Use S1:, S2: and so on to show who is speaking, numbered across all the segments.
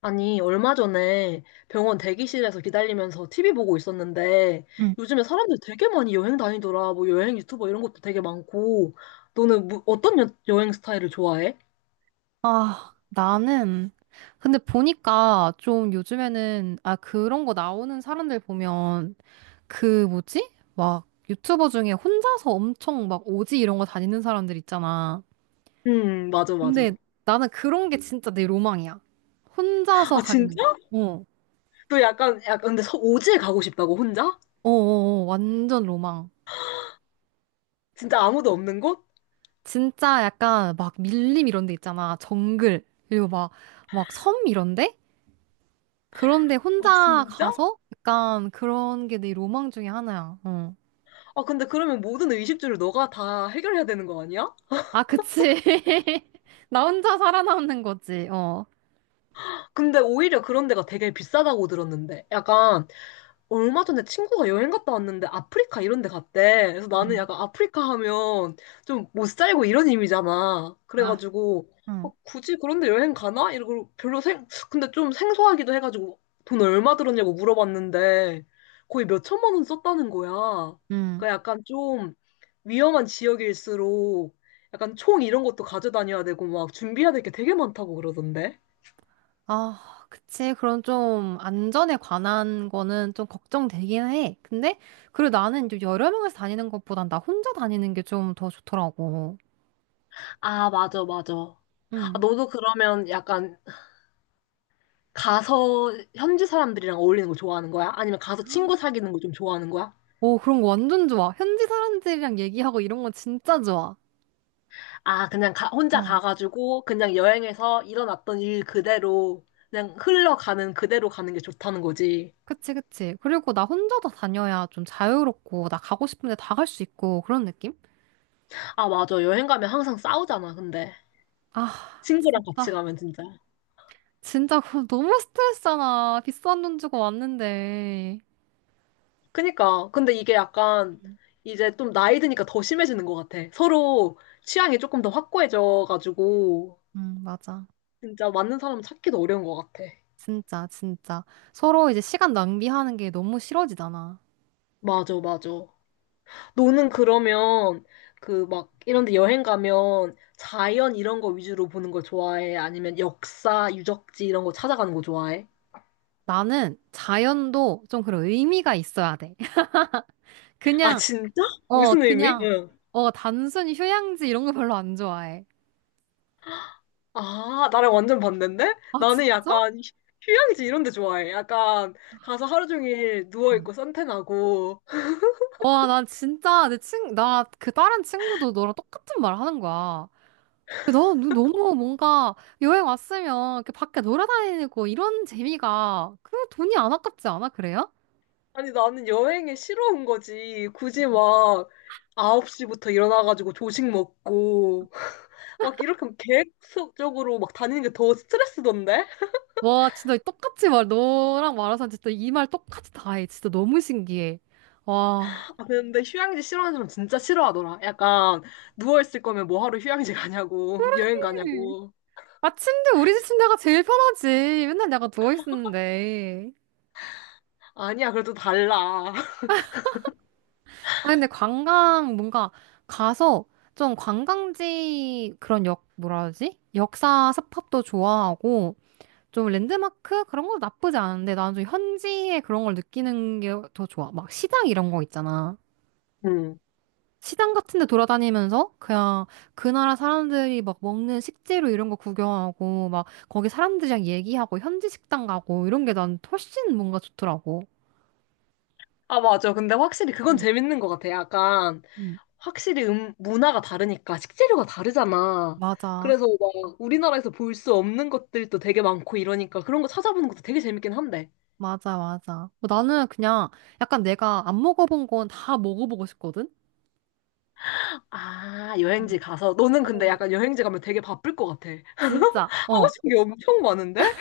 S1: 아니, 얼마 전에 병원 대기실에서 기다리면서 TV 보고 있었는데,
S2: 응.
S1: 요즘에 사람들 되게 많이 여행 다니더라. 뭐 여행 유튜버 이런 것도 되게 많고, 너는 뭐, 어떤 여행 스타일을 좋아해?
S2: 아, 나는, 근데 보니까 좀 요즘에는, 아, 그런 거 나오는 사람들 보면, 그 뭐지? 막 유튜버 중에 혼자서 엄청 막 오지 이런 거 다니는 사람들 있잖아.
S1: 맞아, 맞아.
S2: 근데 나는 그런 게 진짜 내 로망이야. 혼자서
S1: 아, 진짜?
S2: 가리는 거. 어,
S1: 너 약간, 약간, 근데 오지에 가고 싶다고, 혼자?
S2: 어, 어, 어. 완전 로망.
S1: 진짜 아무도 없는 곳?
S2: 진짜 약간 막 밀림 이런 데 있잖아. 정글. 그리고 막, 막 섬 이런데? 그런데
S1: 아,
S2: 혼자
S1: 진짜?
S2: 가서 약간 그런 게 내 로망 중에 하나야. 어.
S1: 아, 근데 그러면 모든 의식주를 너가 다 해결해야 되는 거 아니야?
S2: 아, 그치. 나 혼자 살아남는 거지. 어.
S1: 근데 오히려 그런 데가 되게 비싸다고 들었는데. 약간, 얼마 전에 친구가 여행 갔다 왔는데 아프리카 이런 데 갔대. 그래서 나는
S2: 음.
S1: 약간 아프리카 하면 좀 못 살고 이런 이미잖아.
S2: 아,
S1: 그래가지고
S2: 응.
S1: 어, 굳이 그런 데 여행 가나? 이러고 별로 생 근데 좀 생소하기도 해가지고 돈 얼마 들었냐고 물어봤는데 거의 몇 천만 원 썼다는 거야.
S2: 응.
S1: 그러니까 약간 좀 위험한 지역일수록 약간 총 이런 것도 가져다녀야 되고 막 준비해야 될 게 되게 많다고 그러던데.
S2: 아, 그치. 그런 좀 안전에 관한 거는 좀 걱정되긴 해. 근데 그리고 나는 이제 여러 명이서 다니는 것보단 나 혼자 다니는 게 좀 더 좋더라고.
S1: 아, 맞아, 맞아. 아,
S2: 응.
S1: 너도 그러면 약간 가서 현지 사람들이랑 어울리는 거 좋아하는 거야? 아니면 가서 친구 사귀는 거 좀 좋아하는 거야?
S2: 오, 그런 거 완전 좋아. 현지 사람들이랑 얘기하고 이런 거 진짜 좋아.
S1: 아, 그냥 혼자
S2: 어.
S1: 가가지고 그냥 여행에서 일어났던 일 그대로 그냥 흘러가는 그대로 가는 게 좋다는 거지.
S2: 그치, 그치. 그리고 나 혼자 다 다녀야 좀 자유롭고, 나 가고 싶은데 다 갈 수 있고, 그런 느낌?
S1: 아, 맞아. 여행 가면 항상 싸우잖아, 근데.
S2: 아,
S1: 친구랑 같이
S2: 진짜.
S1: 가면 진짜.
S2: 진짜 그거 너무 스트레스잖아. 비싼 돈 주고 왔는데.
S1: 그니까. 근데 이게 약간 이제 좀 나이 드니까 더 심해지는 것 같아. 서로 취향이 조금 더 확고해져가지고
S2: 응, 맞아.
S1: 진짜 맞는 사람 찾기도 어려운 것 같아.
S2: 진짜, 진짜. 서로 이제 시간 낭비하는 게 너무 싫어지잖아.
S1: 맞아, 맞아. 너는 그러면 그 막 이런 데 여행 가면 자연 이런 거 위주로 보는 걸 좋아해? 아니면 역사, 유적지 이런 거 찾아가는 거 좋아해?
S2: 나는 자연도 좀 그런 의미가 있어야 돼.
S1: 아,
S2: 그냥,
S1: 진짜?
S2: 어,
S1: 무슨 의미?
S2: 그냥,
S1: 응.
S2: 어, 단순히 휴양지 이런 거 별로 안 좋아해.
S1: 아, 나랑 완전 반대인데?
S2: 아,
S1: 나는
S2: 진짜?
S1: 약간 휴양지 이런 데 좋아해. 약간 가서 하루 종일
S2: 응.
S1: 누워있고 선탠하고.
S2: 와, 난 진짜 내 친, 나 그 다른 친구도 너랑 똑같은 말 하는 거야. 너 너무 뭔가 여행 왔으면 그 밖에 놀아다니고 이런 재미가 그 돈이 안 아깝지 않아? 그래요?
S1: 아니, 나는 여행에 싫어온 거지. 굳이 막 9시부터 일어나가지고 조식 먹고. 막 이렇게 계획적으로 막 다니는 게 더 스트레스던데?
S2: 와, 진짜 똑같이 말, 너랑 말해서 진짜 이 말 똑같이 다 해. 진짜 너무 신기해. 와.
S1: 아, 근데 휴양지 싫어하는 사람 진짜 싫어하더라. 약간 누워있을 거면 뭐 하러 휴양지 가냐고, 여행
S2: 음.
S1: 가냐고.
S2: 아, 침대, 우리 집 침대가 제일 편하지. 맨날 내가 누워있었는데.
S1: 아니야, 그래도 달라.
S2: 아, 근데 관광, 뭔가 가서 좀 관광지 그런 역, 뭐라 하지? 역사 스팟도 좋아하고, 좀 랜드마크? 그런 거 나쁘지 않은데, 나는 좀 현지의 그런 걸 느끼는 게 더 좋아. 막 시장 이런 거 있잖아.
S1: 음.
S2: 시장 같은 데 돌아다니면서 그냥 그 나라 사람들이 막 먹는 식재료 이런 거 구경하고, 막 거기 사람들이랑 얘기하고, 현지 식당 가고, 이런 게 난 훨씬 뭔가 좋더라고.
S1: 아, 맞아. 근데 확실히 그건
S2: 응,
S1: 재밌는 것 같아. 약간
S2: 응.
S1: 확실히 문화가 다르니까 식재료가 다르잖아.
S2: 맞아.
S1: 그래서 막 우리나라에서 볼 수 없는 것들도 되게 많고 이러니까 그런 거 찾아보는 것도 되게 재밌긴 한데.
S2: 맞아, 맞아. 뭐 나는 그냥 약간 내가 안 먹어본 건 다 먹어보고 싶거든?
S1: 아,
S2: 어.
S1: 여행지 가서. 너는
S2: 어.
S1: 근데 약간 여행지 가면 되게 바쁠 것 같아.
S2: 진짜.
S1: 하고
S2: 어.
S1: 싶은 게 엄청 많은데?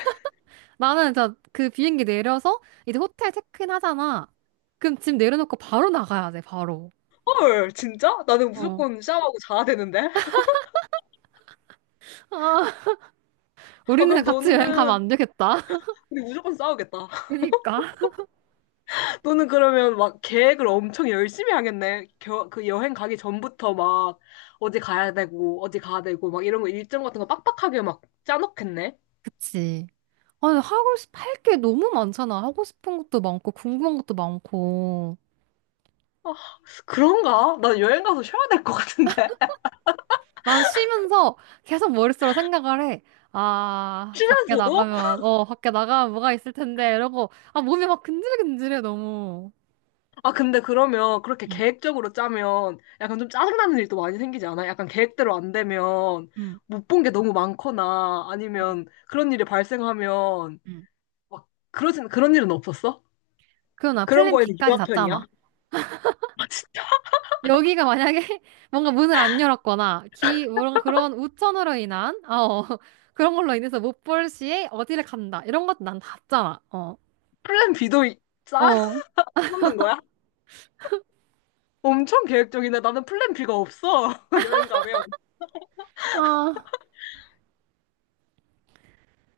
S2: 나는 진짜 그 비행기 내려서 이제 호텔 체크인 하잖아. 그럼 짐 내려놓고 바로 나가야 돼, 바로.
S1: 헐, 진짜? 나는
S2: 어. 아,
S1: 무조건 샤워하고 자야 되는데? 아,
S2: 우리는
S1: 그럼
S2: 같이 여행 가면 안
S1: 너는,
S2: 되겠다.
S1: 우리 무조건 싸우겠다.
S2: 그니까.
S1: 너는 그러면 막 계획을 엄청 열심히 하겠네. 그 여행 가기 전부터 막 어디 가야 되고, 어디 가야 되고, 막 이런 거 일정 같은 거 빡빡하게 막 짜놓겠네.
S2: 그치. 아니, 하고 싶, 할 게 너무 많잖아. 하고 싶은 것도 많고, 궁금한 것도 많고.
S1: 아, 그런가? 난 여행 가서 쉬어야 될 것 같은데.
S2: 난 쉬면서 계속 머릿속으로 생각을 해. 아, 밖에
S1: 쉬면서도?
S2: 나가면, 어, 밖에 나가면 뭐가 있을 텐데, 이러고, 아, 몸이 막 근질근질해, 너무.
S1: 아, 근데 그러면 그렇게
S2: 응,
S1: 계획적으로 짜면 약간 좀 짜증나는 일도 많이 생기지 않아? 약간 계획대로 안 되면
S2: 응,
S1: 못 본 게 너무 많거나
S2: 응,
S1: 아니면 그런 일이 발생하면
S2: 응.
S1: 막 그런 일은 없었어?
S2: 그럼 나
S1: 그런
S2: 플랜
S1: 거에는
S2: B까지
S1: 유한
S2: 잤잖아.
S1: 편이야? 아, 진짜?
S2: 여기가 만약에 뭔가 문을 안 열었거나, 기, 뭔가 그런 우천으로 인한, 아, 어, 그런 걸로 인해서 못 볼 시에 어디를 간다. 이런 것도 난 다 잤잖아. 어.
S1: 플랜 B도
S2: 어,
S1: 짜놓는 거야? 엄청 계획적이네. 나는 플랜 B가 없어. 여행 가면.
S2: 아,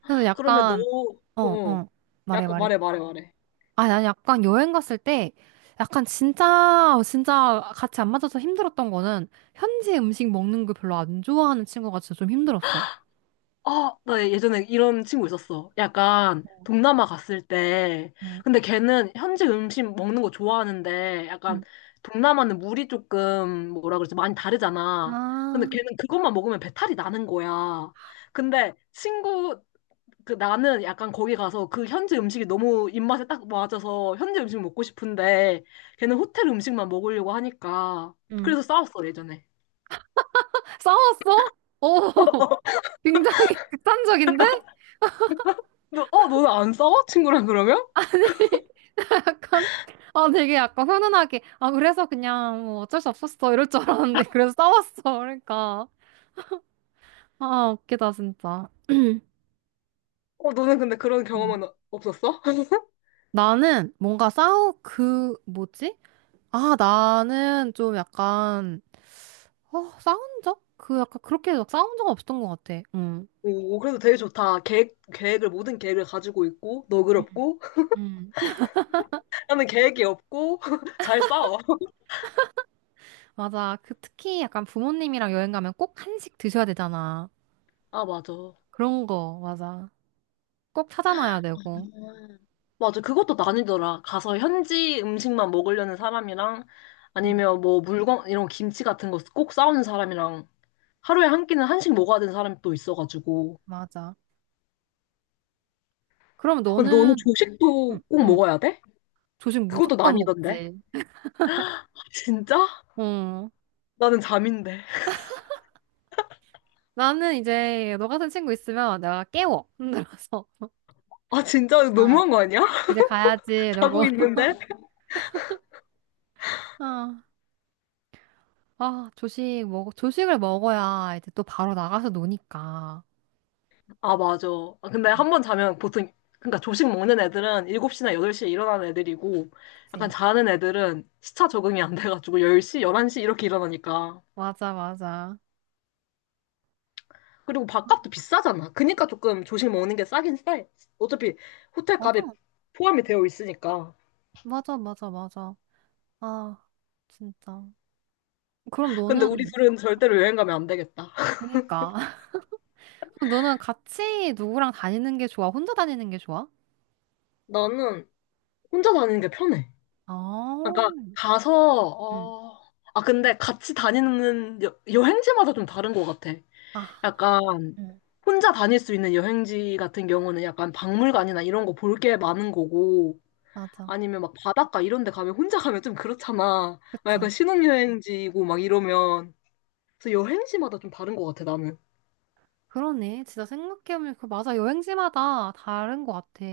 S2: 그래서
S1: 그러면 너,
S2: 약간,
S1: 어,
S2: 어,
S1: 어.
S2: 어. 말해,
S1: 약간
S2: 말해.
S1: 말해, 말해, 말해.
S2: 아, 난 약간 여행 갔을 때 약간 진짜 진짜 같이 안 맞아서 힘들었던 거는 현지 음식 먹는 거 별로 안 좋아하는 친구가 진짜 좀 힘들었어.
S1: 아, 나 예전에 이런 친구 있었어. 약간 동남아 갔을 때.
S2: 응,
S1: 근데 걔는 현지 음식 먹는 거 좋아하는데 약간
S2: 응,
S1: 동남아는 물이 조금 뭐라 그러지? 많이 다르잖아. 근데
S2: 아,
S1: 걔는 그것만 먹으면 배탈이 나는 거야. 근데 친구, 그 나는 약간 거기 가서 그 현지 음식이 너무 입맛에 딱 맞아서 현지 음식 먹고 싶은데 걔는 호텔 음식만 먹으려고 하니까
S2: 응.
S1: 그래서 싸웠어 예전에.
S2: 싸웠어? 오, 굉장히 극단적인데?
S1: 너, 어 너는 안 싸워? 친구랑 그러면?
S2: 약간, 아, 되게 약간 훈훈하게, 아, 그래서 그냥 뭐 어쩔 수 없었어. 이럴 줄 알았는데, 그래서 싸웠어. 그러니까. 아, 웃기다, 진짜.
S1: 어 너는 근데 그런
S2: 응.
S1: 경험은 없었어?
S2: 나는 뭔가 싸우, 그, 뭐지? 아, 나는 좀 약간, 어, 싸운 적? 그 약간 그렇게 막 싸운 적 없었던 것 같아. 응.
S1: 오 그래도 되게 좋다. 계획을 모든 계획을 가지고 있고
S2: 음,
S1: 너그럽고
S2: 음.
S1: 나는 계획이 없고 잘 싸워.
S2: 맞아. 그 특히 약간 부모님이랑 여행 가면 꼭 한식 드셔야 되잖아.
S1: 아 맞아.
S2: 그런 거, 맞아. 꼭 찾아놔야 되고.
S1: 음. 맞아, 그것도 나뉘더라. 가서 현지 음식만 먹으려는 사람이랑
S2: 응,
S1: 아니면 뭐 물건, 이런 김치 같은 거 꼭 싸오는 사람이랑 하루에 한 끼는 한식 먹어야 되는 사람이 또 있어가지고.
S2: 맞아. 그럼
S1: 근데 너는
S2: 너는, 응,
S1: 조식도 꼭
S2: 응.
S1: 먹어야 돼?
S2: 조식
S1: 그것도
S2: 무조건
S1: 나뉘던데.
S2: 먹지.
S1: 아, 진짜?
S2: 응.
S1: 나는 잠인데.
S2: 나는 이제 너 같은 친구 있으면 내가 깨워. 힘들어서.
S1: 아, 진짜
S2: 아,
S1: 너무한 거 아니야?
S2: 이제 가야지.
S1: 자고
S2: 이러고.
S1: 있는데?
S2: 아. 아, 조식 먹, 조식을 먹어야 이제 또 바로 나가서 노니까.
S1: 아, 맞아. 아, 근데
S2: 음.
S1: 한 번 자면 보통, 그러니까 조식 먹는 애들은 7시나 8시에 일어나는 애들이고, 약간
S2: 그치?
S1: 자는 애들은 시차 적응이 안 돼가지고 10시, 11시 이렇게 일어나니까.
S2: 맞아, 맞아.
S1: 그리고 밥값도 비싸잖아. 그니까 조금 조식 먹는 게 싸긴 싸. 어차피 호텔 값에
S2: 맞아.
S1: 포함이 되어 있으니까.
S2: 맞아, 맞아, 맞아. 아, 진짜. 그럼
S1: 근데 우리
S2: 너는,
S1: 둘은 절대로 여행 가면 안 되겠다.
S2: 그니까. 그럼 너는 같이 누구랑 다니는 게 좋아? 혼자 다니는 게 좋아?
S1: 나는 혼자 다니는 게 편해. 그러니까
S2: 아,
S1: 가서,
S2: 응
S1: 어, 아, 근데 같이 다니는 여행지마다 좀 다른 것 같아.
S2: 아,
S1: 약간
S2: 응
S1: 혼자 다닐 수 있는 여행지 같은 경우는 약간 박물관이나 이런 거 볼 게 많은 거고
S2: 맞아.
S1: 아니면 막 바닷가 이런 데 가면 혼자 가면 좀 그렇잖아. 막 약간
S2: 그치?
S1: 신혼여행지고 막 이러면 그래서 여행지마다 좀 다른 것 같아 나는.
S2: 그러네. 진짜 생각해보면, 그 맞아. 여행지마다 다른 것 같아.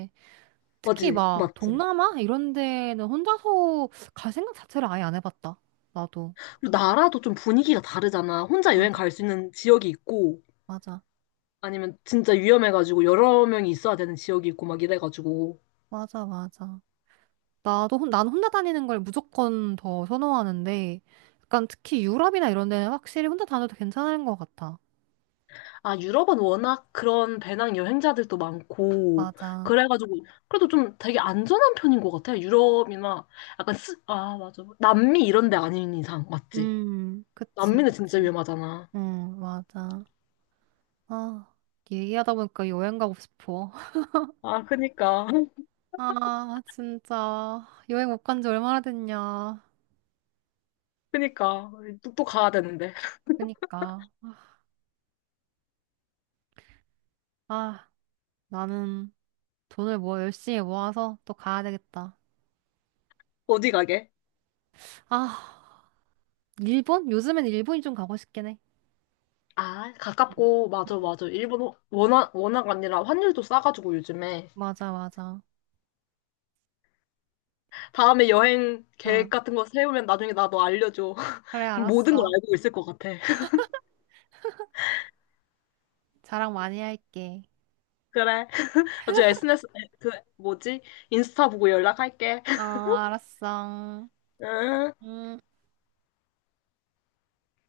S2: 특히
S1: 맞지?
S2: 막
S1: 맞지?
S2: 동남아 이런 데는 혼자서 갈 생각 자체를 아예 안 해봤다. 나도.
S1: 그리고 나라도 좀 분위기가 다르잖아. 혼자 여행
S2: 맞아,
S1: 갈 수 있는 지역이 있고
S2: 맞아,
S1: 아니면 진짜 위험해가지고 여러 명이 있어야 되는 지역이 있고 막 이래가지고
S2: 맞아. 나도 혼, 난 혼자 다니는 걸 무조건 더 선호하는데, 약간 특히 유럽이나 이런 데는 확실히 혼자 다녀도 괜찮은 것 같아.
S1: 아, 유럽은 워낙 그런 배낭 여행자들도 많고,
S2: 맞아.
S1: 그래가지고, 그래도 좀 되게 안전한 편인 것 같아요. 유럽이나, 약간 아, 맞아. 남미 이런 데 아닌 이상, 맞지?
S2: 그치,
S1: 남미는 진짜
S2: 그치.
S1: 위험하잖아.
S2: 응, 맞아. 아, 얘기하다 보니까 여행 가고 싶어.
S1: 아, 그니까.
S2: 아, 진짜. 여행 못 간지 얼마나 됐냐.
S1: 그니까. 또, 또 가야 되는데.
S2: 그니까. 아, 나는. 돈을 뭐 열심히 모아서 또 가야 되겠다.
S1: 어디 가게?
S2: 아, 일본? 요즘엔 일본이 좀 가고 싶긴 해.
S1: 아,
S2: 응.
S1: 가깝고, 맞아,
S2: 응.
S1: 맞아. 일본 워낙, 워낙 아니라 환율도 싸가지고 요즘에.
S2: 맞아, 맞아.
S1: 다음에 여행 계획
S2: 응.
S1: 같은 거 세우면 나중에 나도 알려줘.
S2: 그래,
S1: 모든 걸
S2: 알았어.
S1: 알고 있을 것 같아.
S2: 자랑 많이 할게.
S1: 그래. 나중에 SNS, 그, 뭐지? 인스타 보고 연락할게.
S2: 어, 알았어.
S1: 응.
S2: 음.